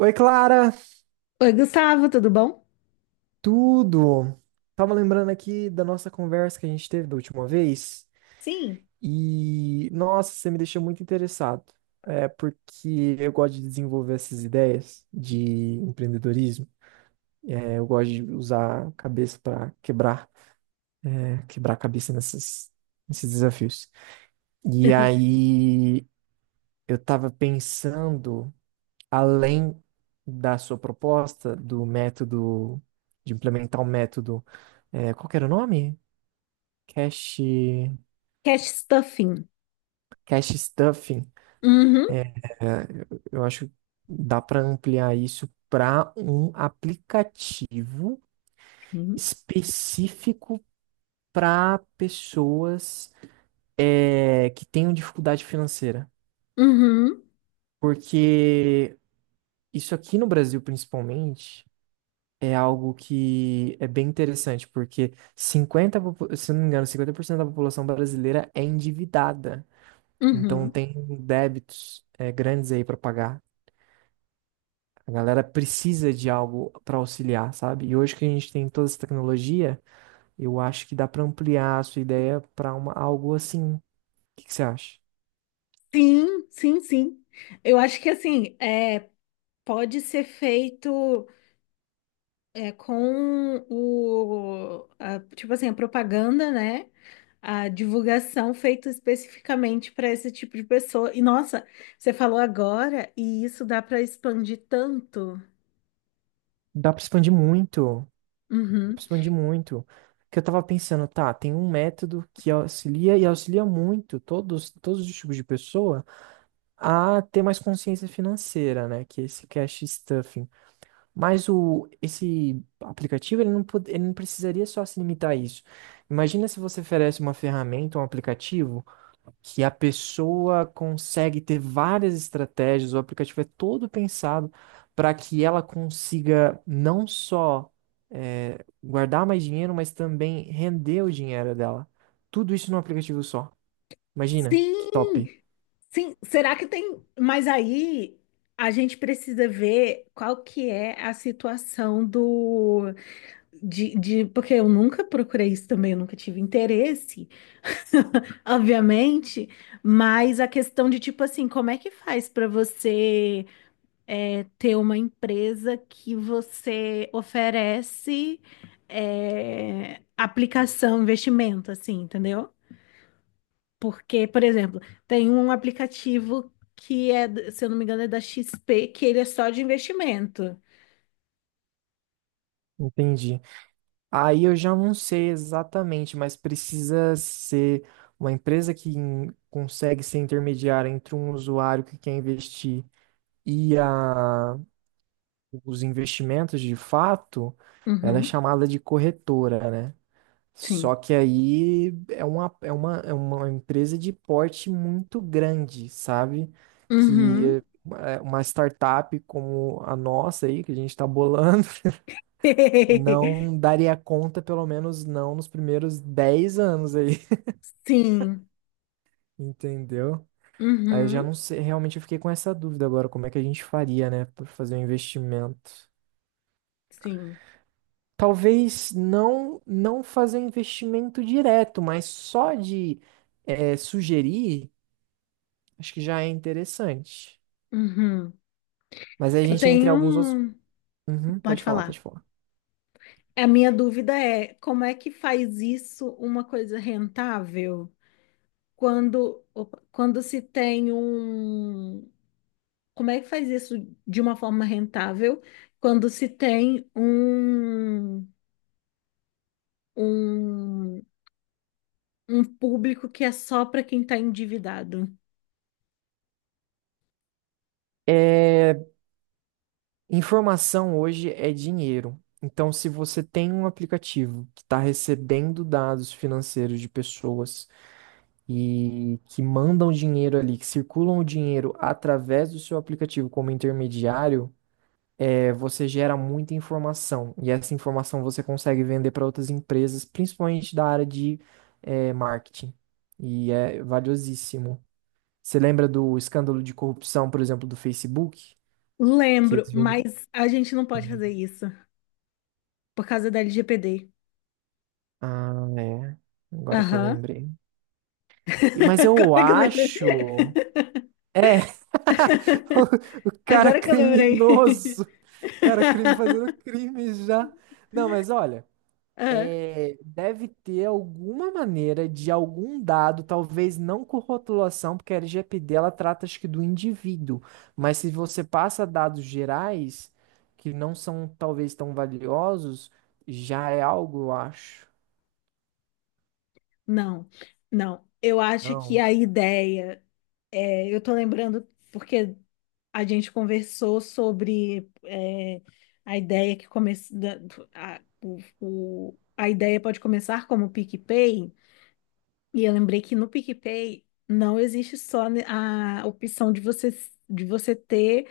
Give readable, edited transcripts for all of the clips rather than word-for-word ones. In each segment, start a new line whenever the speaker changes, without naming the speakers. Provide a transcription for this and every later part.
Oi, Clara,
Oi, Gustavo, tudo bom?
tudo? Tava lembrando aqui da nossa conversa que a gente teve da última vez
Sim.
e, nossa, você me deixou muito interessado. É porque eu gosto de desenvolver essas ideias de empreendedorismo. É, eu gosto de usar a cabeça para quebrar, quebrar a cabeça nesses desafios. E aí eu tava pensando além da sua proposta do método, de implementar um método, qual que era o nome? Cache,
Cash stuffing.
cache stuffing.
Uhum.
É, eu acho que dá para ampliar isso para um aplicativo
Uhum.
específico para pessoas que tenham dificuldade financeira.
Uhum.
Porque isso aqui no Brasil, principalmente, é algo que é bem interessante, porque se eu não me engano, 50% da população brasileira é endividada. Então
Uhum.
tem débitos grandes aí para pagar. A galera precisa de algo para auxiliar, sabe? E hoje que a gente tem toda essa tecnologia, eu acho que dá para ampliar a sua ideia para uma algo assim. O que que você acha?
Sim, sim, sim. Eu acho que assim, é, pode ser feito com tipo assim, a propaganda, né? A divulgação feita especificamente para esse tipo de pessoa. E nossa, você falou agora e isso dá para expandir tanto.
Dá para expandir muito, dá para
Uhum.
expandir muito. Porque eu tava pensando, tá, tem um método que auxilia e auxilia muito todos os tipos de pessoa, a ter mais consciência financeira, né? Que é esse cash stuffing. Mas esse aplicativo, ele não precisaria só se limitar a isso. Imagina se você oferece uma ferramenta, um aplicativo, que a pessoa consegue ter várias estratégias, o aplicativo é todo pensado para que ela consiga não só guardar mais dinheiro, mas também render o dinheiro dela. Tudo isso num aplicativo só. Imagina, que top.
Sim. Sim, será que tem? Mas aí a gente precisa ver qual que é a situação do porque eu nunca procurei isso também, eu nunca tive interesse, obviamente, mas a questão de tipo assim, como é que faz para você ter uma empresa que você oferece aplicação, investimento, assim, entendeu? Porque, por exemplo, tem um aplicativo que é, se eu não me engano, é da XP, que ele é só de investimento.
Entendi. Aí eu já não sei exatamente, mas precisa ser uma empresa que consegue ser intermediária entre um usuário que quer investir e os investimentos de fato. Ela é
Uhum.
chamada de corretora, né?
Sim.
Só que aí é uma empresa de porte muito grande, sabe?
Uhum.
Que é uma startup como a nossa aí, que a gente está bolando não daria conta, pelo menos não nos primeiros 10 anos aí,
Sim.
entendeu? Aí eu já não
Uhum.
sei, realmente eu fiquei com essa dúvida agora, como é que a gente faria, né, para fazer um investimento?
Sim.
Talvez não fazer um investimento direto, mas só de sugerir, acho que já é interessante.
Uhum.
Mas aí a
Eu
gente entra em
tenho.
alguns outros.
um-
Uhum,
Pode
pode falar,
falar.
pode falar.
A minha dúvida é como é que faz isso uma coisa rentável quando, opa, quando se tem um. Como é que faz isso de uma forma rentável quando se tem um um público que é só para quem tá endividado.
Eh, Informação hoje é dinheiro. Então, se você tem um aplicativo que está recebendo dados financeiros de pessoas e que mandam dinheiro ali, que circulam o dinheiro através do seu aplicativo como intermediário, você gera muita informação. E essa informação você consegue vender para outras empresas, principalmente da área de, marketing. E é valiosíssimo. Você lembra do escândalo de corrupção, por exemplo, do Facebook? Que
Lembro,
eles vêm-
mas a gente não pode fazer isso por causa da LGPD.
Ah, é. Agora que eu
Aham.
lembrei. Mas
Agora
eu
que eu lembrei.
acho. É. O cara
Agora que eu lembrei.
criminoso. Cara, crime fazendo crime já. Não, mas olha.
Ah.
Deve ter alguma maneira de algum dado, talvez não com rotulação, porque a LGPD ela trata acho que do indivíduo. Mas se você passa dados gerais, que não são talvez tão valiosos, já é algo, eu acho.
Não, não. Eu acho que
Não.
a ideia é, eu tô lembrando porque a gente conversou sobre a ideia que começa da- a, o- a ideia pode começar como PicPay. E eu lembrei que no PicPay não existe só a opção de você ter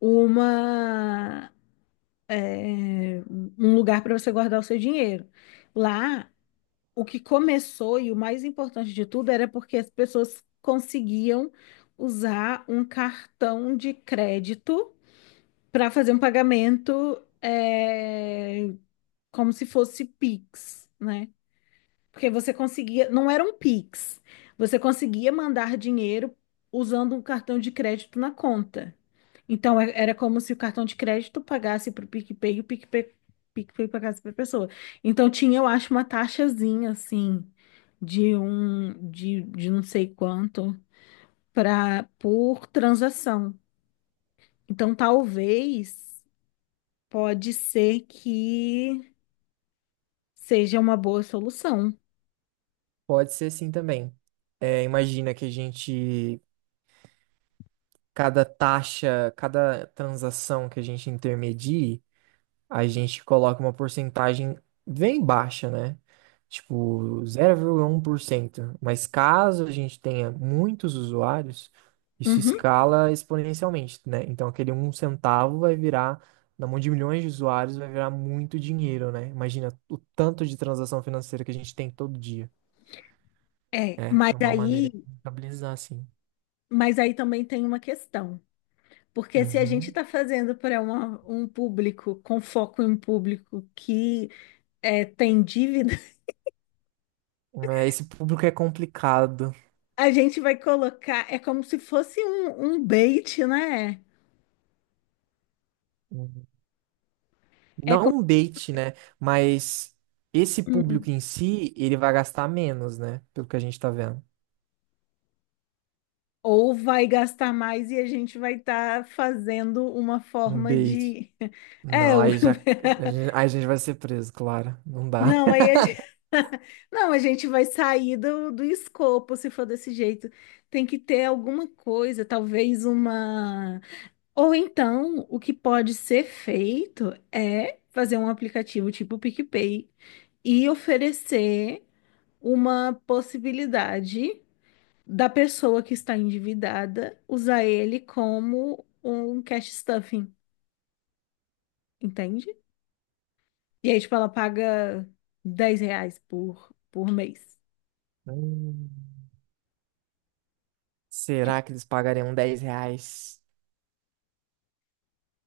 uma, é, um lugar para você guardar o seu dinheiro. Lá, o que começou e o mais importante de tudo era porque as pessoas conseguiam usar um cartão de crédito para fazer um pagamento, é, como se fosse Pix, né? Porque você conseguia, não era um Pix, você conseguia mandar dinheiro usando um cartão de crédito na conta. Então era como se o cartão de crédito pagasse para o PicPay e o PicPay pagasse para a pessoa. Então tinha, eu acho, uma taxazinha assim de não sei quanto para por transação. Então talvez pode ser que seja uma boa solução.
Pode ser sim também. Imagina que a gente, cada taxa, cada transação que a gente intermedie, a gente coloca uma porcentagem bem baixa, né? Tipo 0,1%. Mas caso a gente tenha muitos usuários, isso
Uhum.
escala exponencialmente, né? Então aquele 1 centavo vai virar, na mão de milhões de usuários, vai virar muito dinheiro, né? Imagina o tanto de transação financeira que a gente tem todo dia.
É, mas
É uma maneira de
aí
estabilizar, assim.
Mas aí também tem uma questão, porque se a gente
Uhum.
está fazendo para um público com foco em um público que é, tem dívida.
Esse público é complicado.
A gente vai colocar, é como se fosse um bait, né?
Uhum. Não um bait, né? Mas esse
Hum.
público em si, ele vai gastar menos, né? Pelo que a gente tá vendo.
Ou vai gastar mais e a gente vai estar fazendo uma
Um
forma
bait.
de. É,
Não,
o-
aí já. A gente, aí a gente vai ser preso, claro. Não dá.
não, aí a gente... Não, a gente vai sair do escopo se for desse jeito. Tem que ter alguma coisa, talvez uma. Ou então, o que pode ser feito é fazer um aplicativo tipo PicPay e oferecer uma possibilidade da pessoa que está endividada usar ele como um cash stuffing, entende? E aí, tipo, ela paga 10 reais por mês.
Hum.
Tipo,
Será que eles pagariam R$ 10?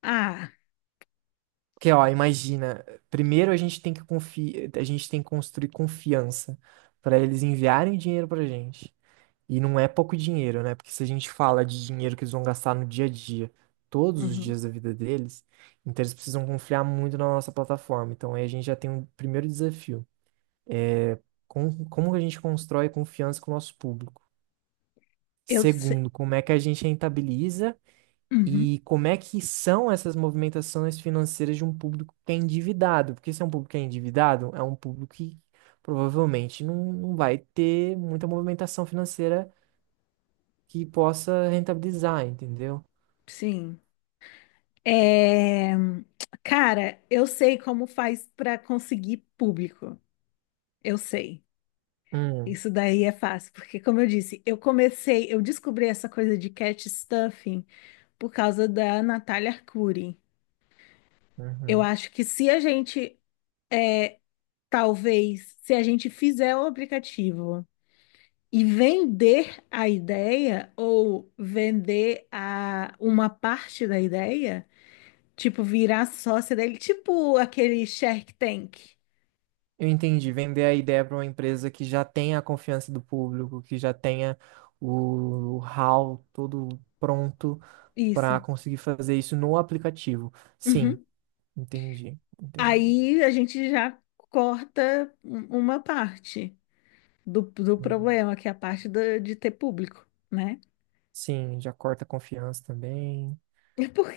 ah,
Porque, ó, imagina. Primeiro a gente tem que construir confiança para eles enviarem dinheiro pra gente. E não é pouco dinheiro, né? Porque se a gente fala de dinheiro que eles vão gastar no dia a dia, todos os
uhum,
dias da vida deles, então eles precisam confiar muito na nossa plataforma. Então aí a gente já tem um primeiro desafio. Como, que a gente constrói confiança com o nosso público?
eu sei.
Segundo, como é que a gente rentabiliza
Uhum.
e como é que são essas movimentações financeiras de um público que é endividado? Porque se é um público que é endividado, é um público que provavelmente não vai ter muita movimentação financeira que possa rentabilizar, entendeu?
Sim. É, cara, eu sei como faz para conseguir público. Eu sei.
Hum,
Isso daí é fácil, porque como eu disse, eu comecei, eu descobri essa coisa de cat stuffing por causa da Natália Arcuri. Eu
uhum.
acho que se a gente, é, talvez, se a gente fizer o aplicativo e vender a ideia ou vender a uma parte da ideia, tipo virar sócia dele, tipo aquele Shark Tank.
Eu entendi. Vender a ideia para uma empresa que já tenha a confiança do público, que já tenha o how todo pronto
Isso.
para conseguir fazer isso no aplicativo. Sim,
Uhum.
entendi, entendi.
Aí a gente já corta uma parte do
Hum.
problema, que é a parte de ter público, né?
Sim, já corta a confiança também.
E por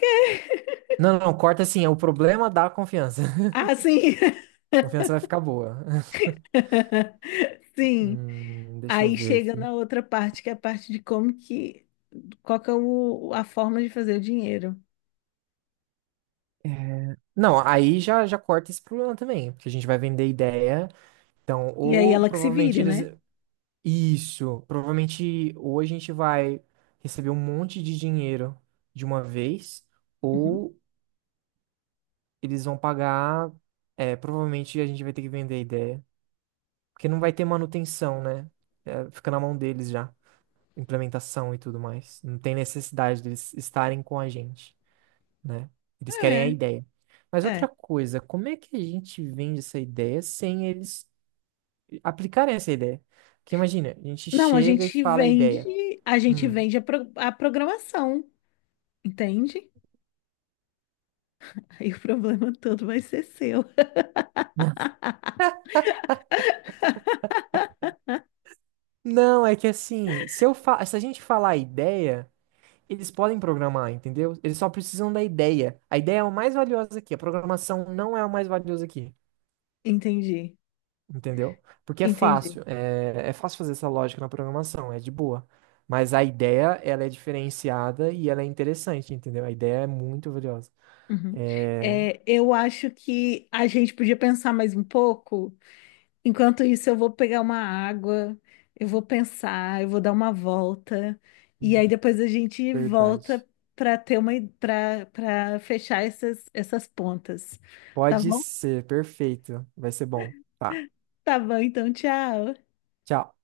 Não, não, corta sim, é o problema da confiança.
Ah, sim.
Confiança vai ficar boa.
Sim.
Deixa eu
Aí
ver
chega
aqui.
na outra parte, que é a parte de qual que é a forma de fazer o dinheiro.
Não, aí já, já corta esse problema também, porque a gente vai vender ideia. Então,
E aí
ou
ela que se
provavelmente
vire,
eles.
né?
Isso, provavelmente ou a gente vai receber um monte de dinheiro de uma vez,
Uhum.
ou eles vão pagar. Provavelmente a gente vai ter que vender a ideia, porque não vai ter manutenção, né? Fica na mão deles já, implementação e tudo mais. Não tem necessidade deles estarem com a gente, né? Eles querem a
É,
ideia. Mas outra
é.
coisa, como é que a gente vende essa ideia sem eles aplicarem essa ideia? Porque imagina, a gente
Não, a
chega e
gente
fala a
vende,
ideia. Hum.
a programação, entende? Aí o problema todo vai ser seu.
Não, é que assim, se eu fa... se a gente falar a ideia, eles podem programar, entendeu? Eles só precisam da ideia. A ideia é o mais valioso aqui, a programação não é o mais valioso aqui,
Entendi,
entendeu? Porque é
entendi.
fácil, é fácil fazer essa lógica na programação, é de boa. Mas a ideia, ela é diferenciada e ela é interessante, entendeu? A ideia é muito valiosa.
Uhum.
É
É, eu acho que a gente podia pensar mais um pouco. Enquanto isso, eu vou pegar uma água, eu vou pensar, eu vou dar uma volta, e aí depois a gente volta
verdade.
para ter uma para fechar essas pontas. Tá
Pode
bom?
ser, perfeito. Vai ser bom. Tá.
Tá bom, então tchau.
Tchau.